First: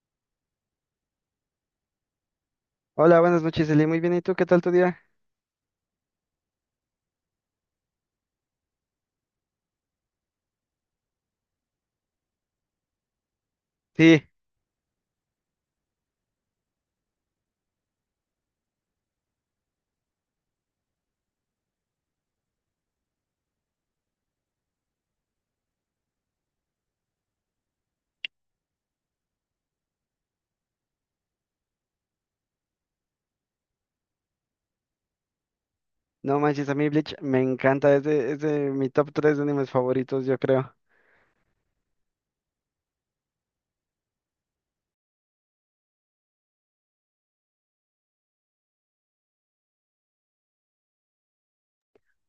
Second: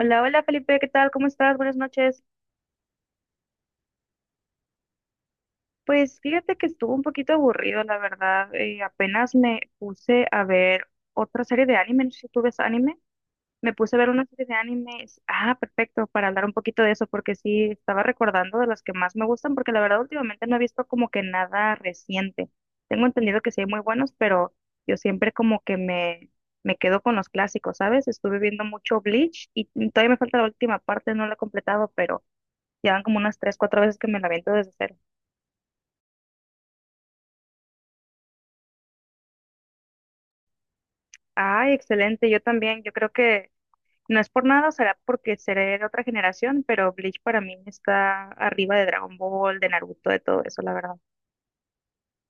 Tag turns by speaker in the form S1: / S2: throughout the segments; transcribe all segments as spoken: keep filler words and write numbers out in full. S1: Hola, hola Felipe, ¿qué tal? ¿Cómo estás? Buenas noches.
S2: Hola, buenas noches, Eli. Muy bien, ¿y tú? ¿Qué tal tu día?
S1: Pues fíjate que estuvo un poquito aburrido, la verdad. Eh, apenas me puse a ver otra serie de anime, no sé si tú ves anime. Me puse a ver una
S2: Sí,
S1: serie de animes. Ah, perfecto, para hablar un poquito de eso, porque sí, estaba recordando de las que más me gustan, porque la verdad últimamente no he visto como que nada reciente. Tengo entendido que sí hay muy buenos, pero yo siempre como que me, me quedo con los clásicos, ¿sabes? Estuve viendo mucho Bleach y todavía me falta la última parte, no la he completado, pero... Llevan como unas tres, cuatro veces que me la aviento desde cero.
S2: no manches, a mí Bleach me encanta. Es de, es de mi top tres de animes favoritos, yo creo.
S1: Ay, excelente. Yo también. Yo creo que no es por nada, será porque seré de otra generación, pero Bleach para mí está arriba de Dragon Ball, de Naruto, de todo eso, la verdad.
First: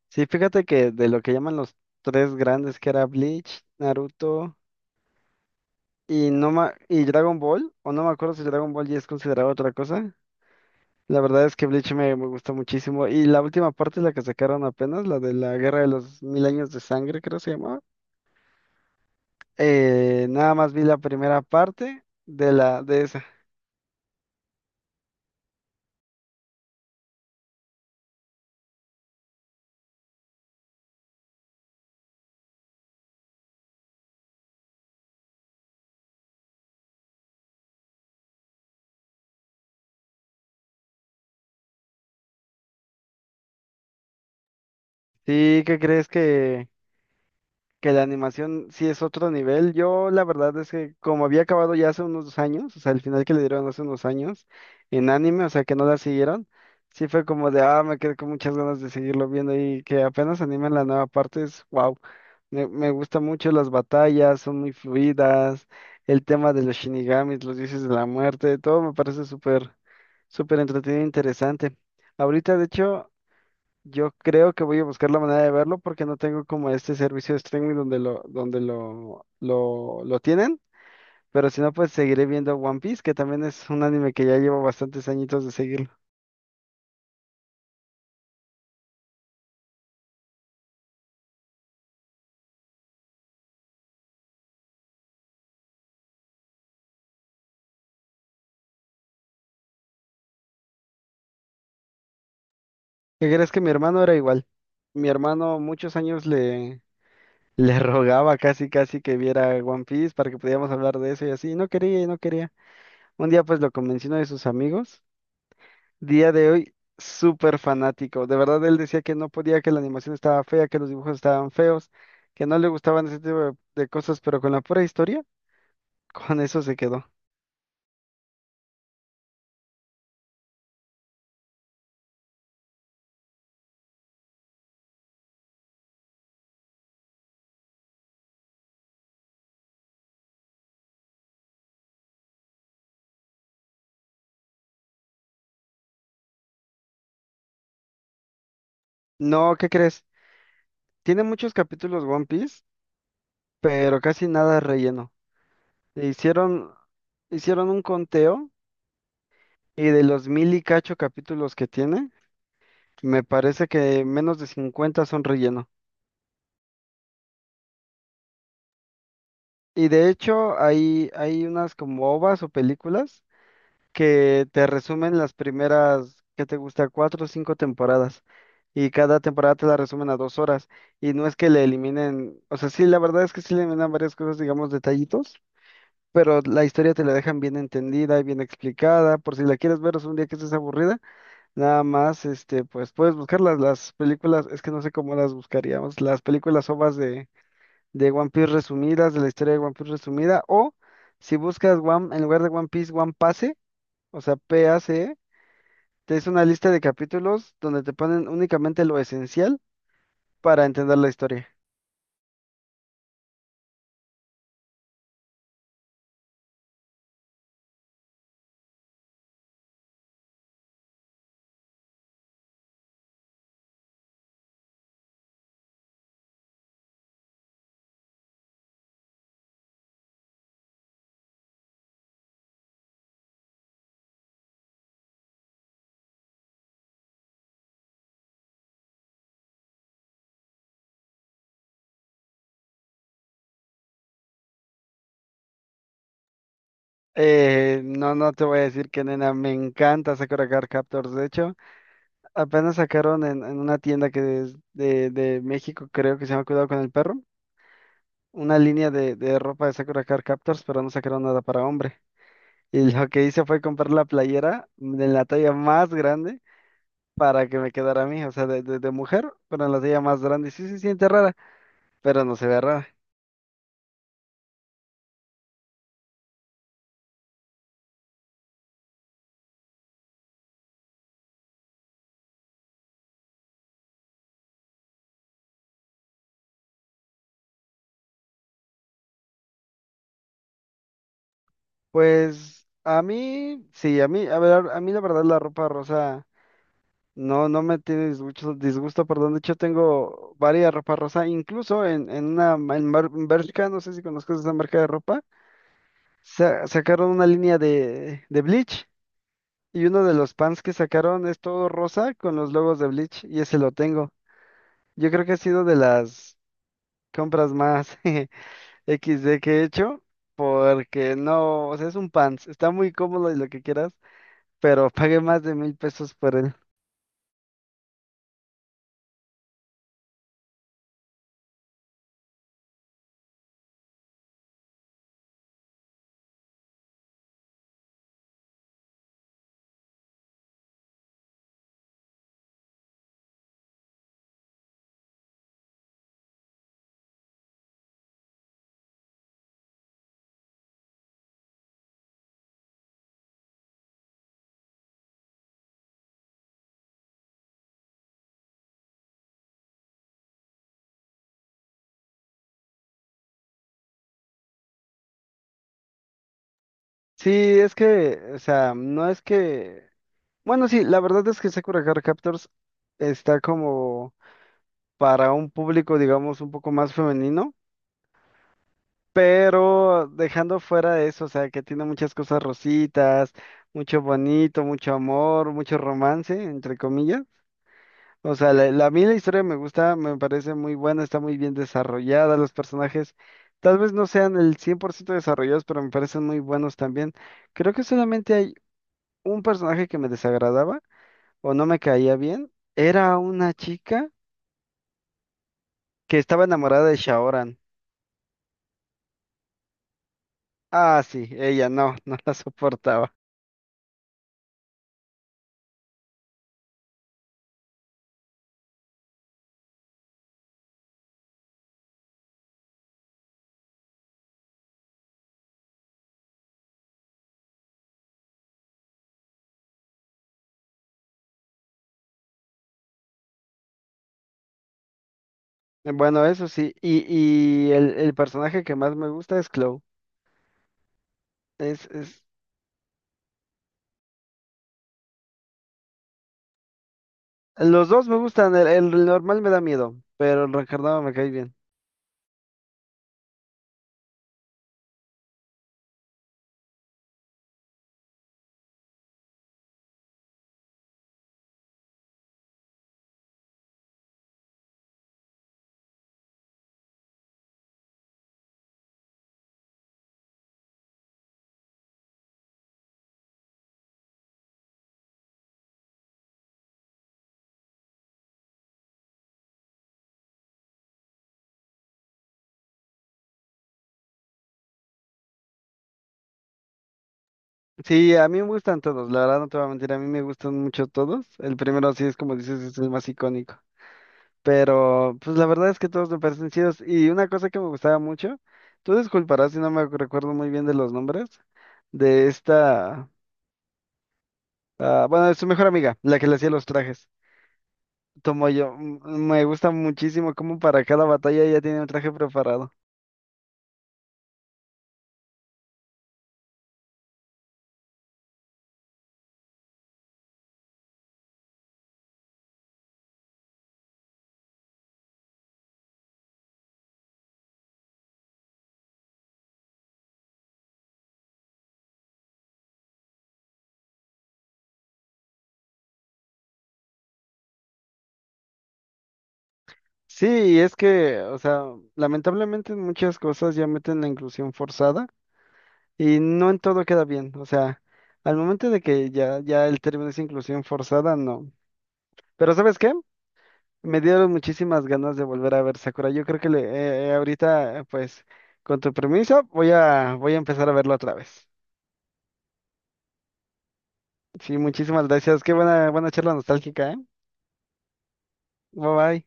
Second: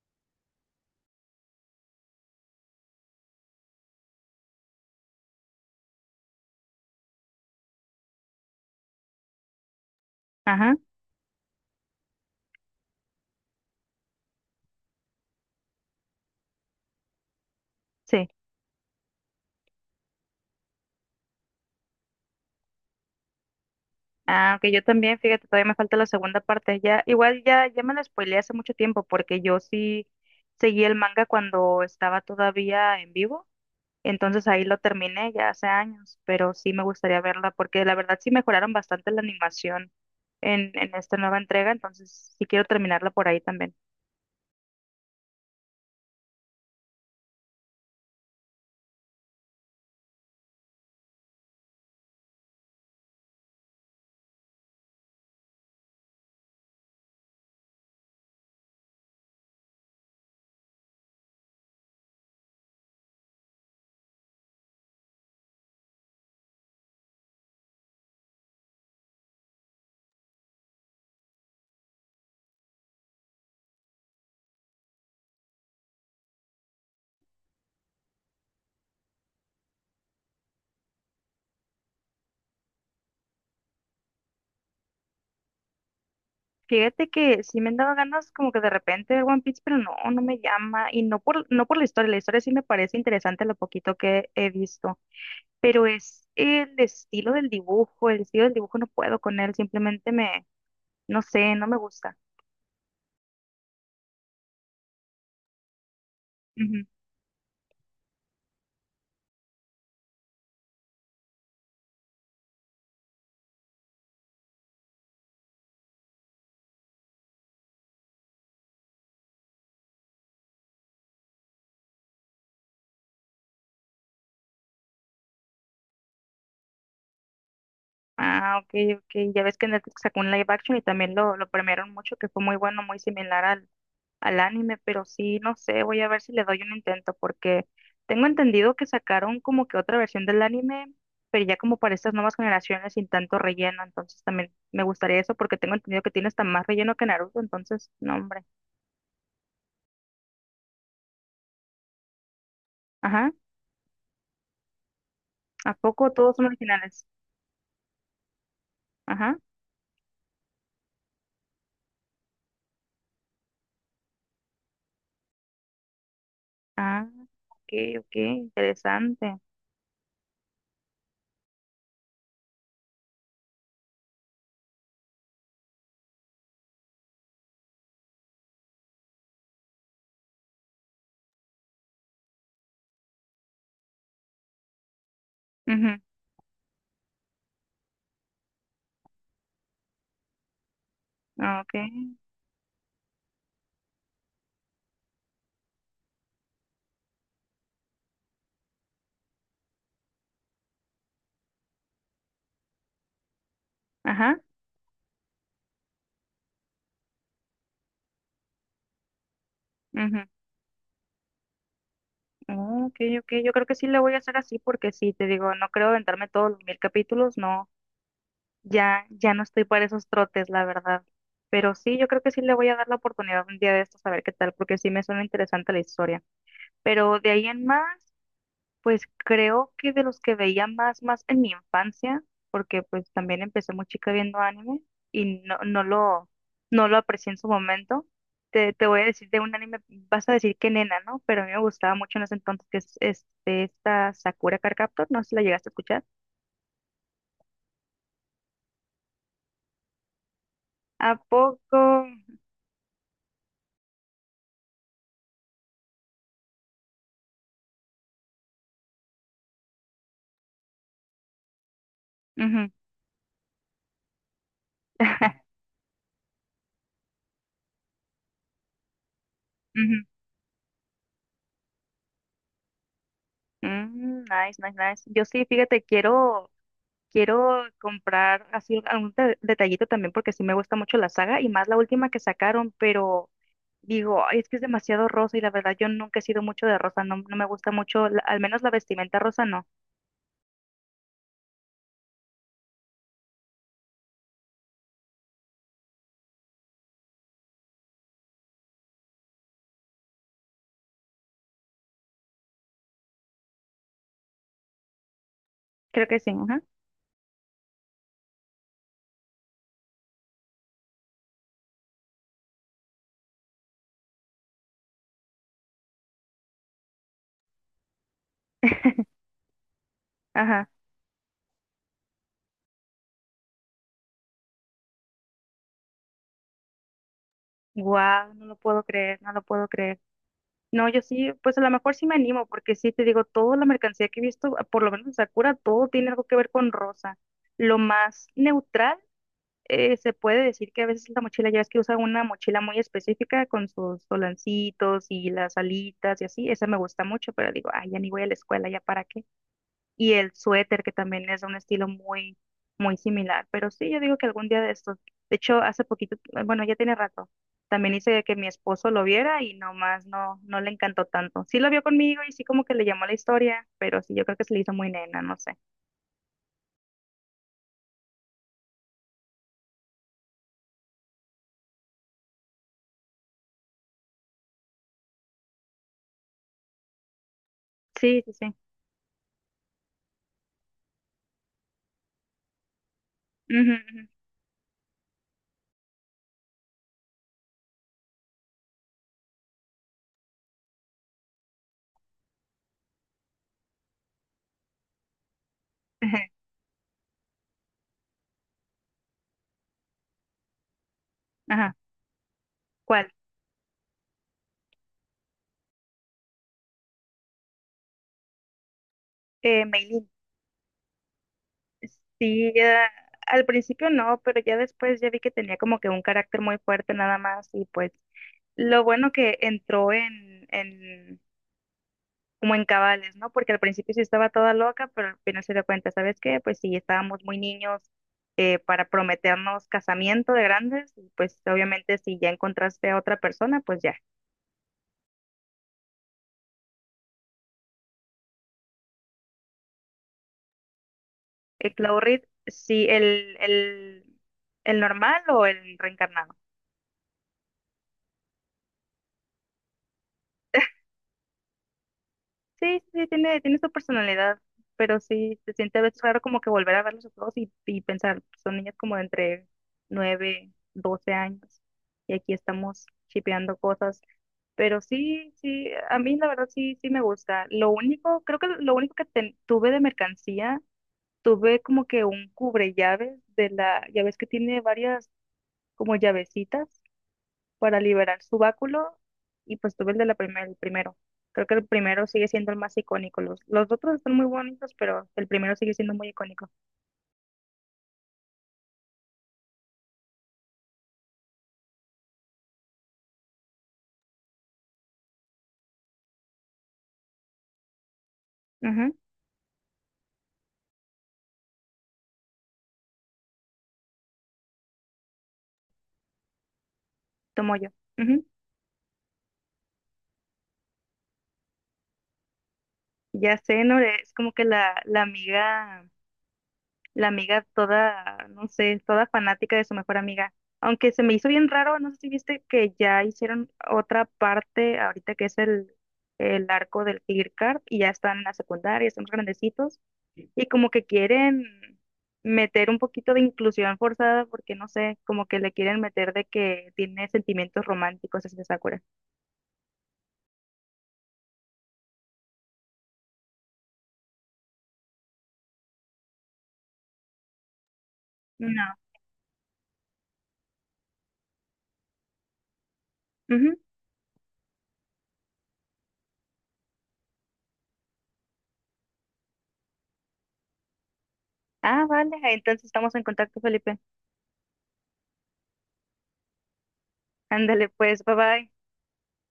S2: Sí, fíjate que de lo que llaman los tres grandes, que era Bleach, Naruto y, no ma- y Dragon Ball, o no me acuerdo si Dragon Ball ya es considerado otra cosa.
S1: Ajá,
S2: La verdad es que Bleach me, me gusta muchísimo. Y la última parte, la que sacaron apenas, la de la Guerra de los Mil Años de Sangre, creo se llamaba.
S1: sí.
S2: Eh, nada más vi la primera parte de la de esa.
S1: Ah, ok, yo también, fíjate, todavía me falta la segunda parte. Ya, igual ya, ya me la spoileé hace mucho tiempo porque yo sí seguí el manga cuando estaba todavía en vivo. Entonces ahí lo terminé ya hace años, pero sí me gustaría verla porque la verdad sí mejoraron bastante la animación en, en esta nueva entrega, entonces sí quiero terminarla por ahí también.
S2: Sí, ¿qué crees que...? Que la animación sí es otro nivel. Yo la verdad es que como había acabado ya hace unos años, o sea, el final que le dieron hace unos años en anime, o sea, que no la siguieron, sí fue como de, ah, me quedé con muchas ganas de seguirlo viendo y que apenas animen la nueva parte es, wow, me, me gusta mucho las batallas, son muy fluidas, el tema de los shinigamis, los dioses de la muerte, todo me parece súper, súper entretenido e interesante. Ahorita, de hecho... Yo creo que voy a buscar la manera de verlo porque no tengo como este servicio de streaming donde lo, donde lo, lo, lo tienen. Pero si no, pues seguiré viendo One Piece, que también es un anime que ya llevo bastantes añitos de seguirlo.
S1: Fíjate que sí me han dado ganas como que de repente ver One Piece, pero no, no me llama y no por, no por la historia, la historia sí me parece interesante lo poquito que he visto, pero es el estilo del dibujo, el estilo del dibujo no puedo con él, simplemente me, no sé, no me gusta.
S2: ¿Qué crees que mi hermano era igual? Mi hermano muchos años le, le rogaba casi casi que viera One Piece para que pudiéramos hablar de eso y así. Y no quería y no quería. Un día pues lo convenció uno de sus amigos. Día de hoy, súper fanático. De verdad, él decía que no podía, que la animación estaba fea, que los dibujos estaban feos, que no le gustaban ese tipo de, de cosas, pero con la pura historia, con eso se quedó.
S1: Ah, ok, ok. Ya ves que Netflix sacó un live action y también lo, lo premiaron mucho, que fue muy bueno, muy similar al, al anime, pero sí, no sé, voy a ver si le doy un intento, porque tengo entendido que sacaron como que otra versión del anime, pero ya como para estas nuevas generaciones sin tanto relleno, entonces también me gustaría eso, porque tengo entendido que tiene hasta más relleno que Naruto, entonces, no, hombre.
S2: No, ¿qué crees? Tiene muchos capítulos One Piece,
S1: Ajá,
S2: pero casi nada relleno.
S1: ¿a poco
S2: E
S1: todos son
S2: Hicieron,
S1: originales?
S2: hicieron un conteo
S1: Ajá,
S2: y de los mil y cacho capítulos que tiene, me parece que menos de cincuenta son relleno.
S1: ah, ok, ok, interesante.
S2: Y de hecho, hay, hay unas como ovas o películas que te resumen las primeras, ¿qué te gusta? Cuatro o cinco temporadas. Y cada temporada te la resumen a dos horas. Y no es que le eliminen, o sea, sí, la verdad es que sí le eliminan varias cosas, digamos, detallitos,
S1: Ajá,
S2: pero la historia te la dejan bien entendida y bien explicada. Por si la quieres ver, es un día que estés aburrida,
S1: ok,
S2: nada más, este, pues puedes buscarlas, las películas, es que no sé cómo las buscaríamos, las películas OVAs de, de One Piece resumidas, de la historia de One Piece resumida, o si buscas One, en lugar de One Piece, One Pase, o
S1: ajá,
S2: sea, P A P A C E que es una lista de capítulos donde te ponen únicamente lo esencial
S1: ujú.
S2: para entender la historia.
S1: Oh, ok, ok, yo creo que sí le voy a hacer así porque sí, te digo, no creo aventarme todos los mil capítulos, no, ya, ya no estoy para esos trotes, la verdad. Pero sí, yo creo que sí le voy a dar la oportunidad un día de estos a ver qué tal, porque sí me suena interesante la historia. Pero de ahí en más, pues creo que de los que veía más, más en mi infancia, porque pues también empecé muy chica viendo anime y no, no lo, no lo aprecié en su momento. Te, te voy a decir de un anime, vas a decir que nena, ¿no? Pero a mí me gustaba mucho en ese entonces, que es este, esta Sakura Card Captor, no sé si la llegaste a escuchar.
S2: Eh, no, no te voy a decir que nena, me encanta Sakura Card
S1: ¿A
S2: Captors. De hecho,
S1: poco?
S2: apenas sacaron en, en una tienda que es de, de México, creo que se llama Cuidado con el Perro, una línea de, de ropa de Sakura Card Captors, pero no sacaron nada para hombre.
S1: Ujú.
S2: Y lo que hice fue comprar la playera de la talla más grande para que me quedara a mí, o sea, de, de, de mujer, pero en la talla
S1: Ujú.
S2: más grande. Sí se siente rara, pero no se ve rara.
S1: Mm, nice, nice, nice. Yo sí, fíjate, quiero Quiero comprar así algún de- detallito también porque sí me gusta mucho la saga y más la última que sacaron, pero digo, "Ay, es que es demasiado rosa y la verdad yo nunca he sido mucho de rosa, no, no me gusta mucho, la- al menos la vestimenta rosa no".
S2: Pues a mí, sí, a mí, a ver, a mí la verdad la ropa rosa no, no me tiene disgusto, disgusto, perdón, de hecho tengo varias ropa rosa, incluso en, en una, en, Mar- en Bershka, no sé si conozcas esa marca de ropa,
S1: Creo que sí, ajá.
S2: sa- sacaron una línea de, de Bleach y uno de los pants que sacaron es todo rosa con los logos de Bleach y ese lo tengo. Yo creo que ha sido de las compras más equis de que he hecho
S1: Ajá.
S2: porque no, o sea, es un pants, está muy cómodo y lo que quieras, pero pagué más de mil pesos por él.
S1: Wow, no lo puedo creer, no lo puedo creer. No, yo sí, pues a lo mejor sí me animo, porque sí te digo, toda la mercancía que he visto, por lo menos en Sakura, todo tiene algo que ver con rosa. Lo más neutral, eh, se puede decir, que a veces la mochila, ya ves que usa una mochila muy específica con sus solancitos y las alitas y así, esa me gusta mucho, pero digo, ay, ya ni voy a la escuela, ya para qué. Y el suéter, que también es de un estilo muy, muy similar, pero sí, yo digo que algún día de estos, de hecho, hace poquito, bueno, ya tiene rato, también hice que mi esposo lo viera y nomás no, no le encantó tanto. Sí lo vio conmigo y sí como que le llamó la historia, pero sí, yo creo que se le hizo muy nena, no sé.
S2: Sí, es que, o sea, no es que... Bueno, sí, la verdad es que Sakura Card Captors está como para un público, digamos, un poco más femenino,
S1: Sí, sí, sí.
S2: pero dejando fuera eso, o sea, que tiene muchas cosas rositas,
S1: Ujú,
S2: mucho bonito, mucho amor, mucho romance, entre comillas. O sea, la, la- a mí la historia me gusta, me parece muy buena, está muy bien desarrollada, los personajes tal vez no sean el cien por ciento desarrollados, pero me
S1: ujú.
S2: parecen muy buenos también. Creo que solamente hay un personaje que me desagradaba o no
S1: Ajá.
S2: me caía bien,
S1: ¿Cuál?
S2: era una chica que estaba enamorada de Shaoran.
S1: Eh, Maylin.
S2: Ah, sí, ella no, no la
S1: Sí, eh,
S2: soportaba.
S1: al principio no, pero ya después ya vi que tenía como que un carácter muy fuerte nada más y pues lo bueno que entró en, en como en cabales, ¿no? Porque al principio sí estaba toda loca, pero al final se dio cuenta, ¿sabes qué? Pues sí, estábamos muy niños, eh, para prometernos casamiento de grandes y pues obviamente si ya encontraste a otra persona, pues ya.
S2: Bueno, eso sí, y, y, el, el personaje que más me gusta es Chloe.
S1: El
S2: Es,
S1: Claw Reed
S2: es,
S1: sí, el, el, el normal o el reencarnado.
S2: los dos me gustan, el, el normal me da miedo, pero el reencarnado me cae bien.
S1: Sí, sí, tiene, tiene su personalidad, pero sí, se siente a veces raro como que volver a verlos a todos y, y pensar, son niños como de entre nueve doce años y aquí estamos chipeando cosas, pero sí, sí, a mí la verdad sí, sí me gusta. Lo único, creo que lo único que ten- tuve de mercancía, tuve como que un cubre llaves de la, ya ves que tiene varias como llavecitas para liberar su báculo y pues tuve el de la primera, el primero. Creo que el primero sigue siendo el más icónico. Los, los otros están muy bonitos, pero el primero sigue siendo muy icónico.
S2: Sí, a mí me gustan todos, la verdad no te voy a mentir, a mí me gustan mucho todos. El primero sí es como dices, es el más icónico. Pero pues la verdad es que todos me parecen chidos. Y una cosa que me gustaba mucho,
S1: Ujú,
S2: tú disculparás si no me recuerdo muy bien de los nombres, de esta, ah, bueno, de su mejor amiga, la que le hacía los trajes.
S1: tomo yo. Ujú.
S2: Tomoyo, m- me gusta muchísimo cómo para cada batalla ella tiene un traje preparado.
S1: Ya sé, Nore, es como que la, la amiga, la amiga toda, no sé, toda fanática de su mejor amiga. Aunque se me hizo bien raro, no sé si viste que ya hicieron otra parte ahorita que es el, el arco del Tigre Carp y ya están en la secundaria, están más grandecitos y como que quieren meter un poquito de inclusión forzada porque no sé, como que le quieren meter de que tiene sentimientos románticos hacia Sakura.
S2: Sí, y es que, o sea, lamentablemente en muchas cosas ya meten la inclusión forzada. Y no en todo queda bien, o sea, al
S1: No.
S2: momento de que ya, ya el término es inclusión forzada, no. Pero ¿sabes qué?
S1: Ujú.
S2: Me dieron muchísimas ganas de volver a ver Sakura. Yo creo que le, eh, eh, ahorita, eh, pues, con tu permiso, voy a, voy a empezar a verlo otra vez.
S1: Ah, vale, entonces estamos en contacto, Felipe.
S2: Sí, muchísimas gracias. Qué buena, buena charla nostálgica, ¿eh?
S1: Ándale, pues, bye bye.
S2: Bye bye.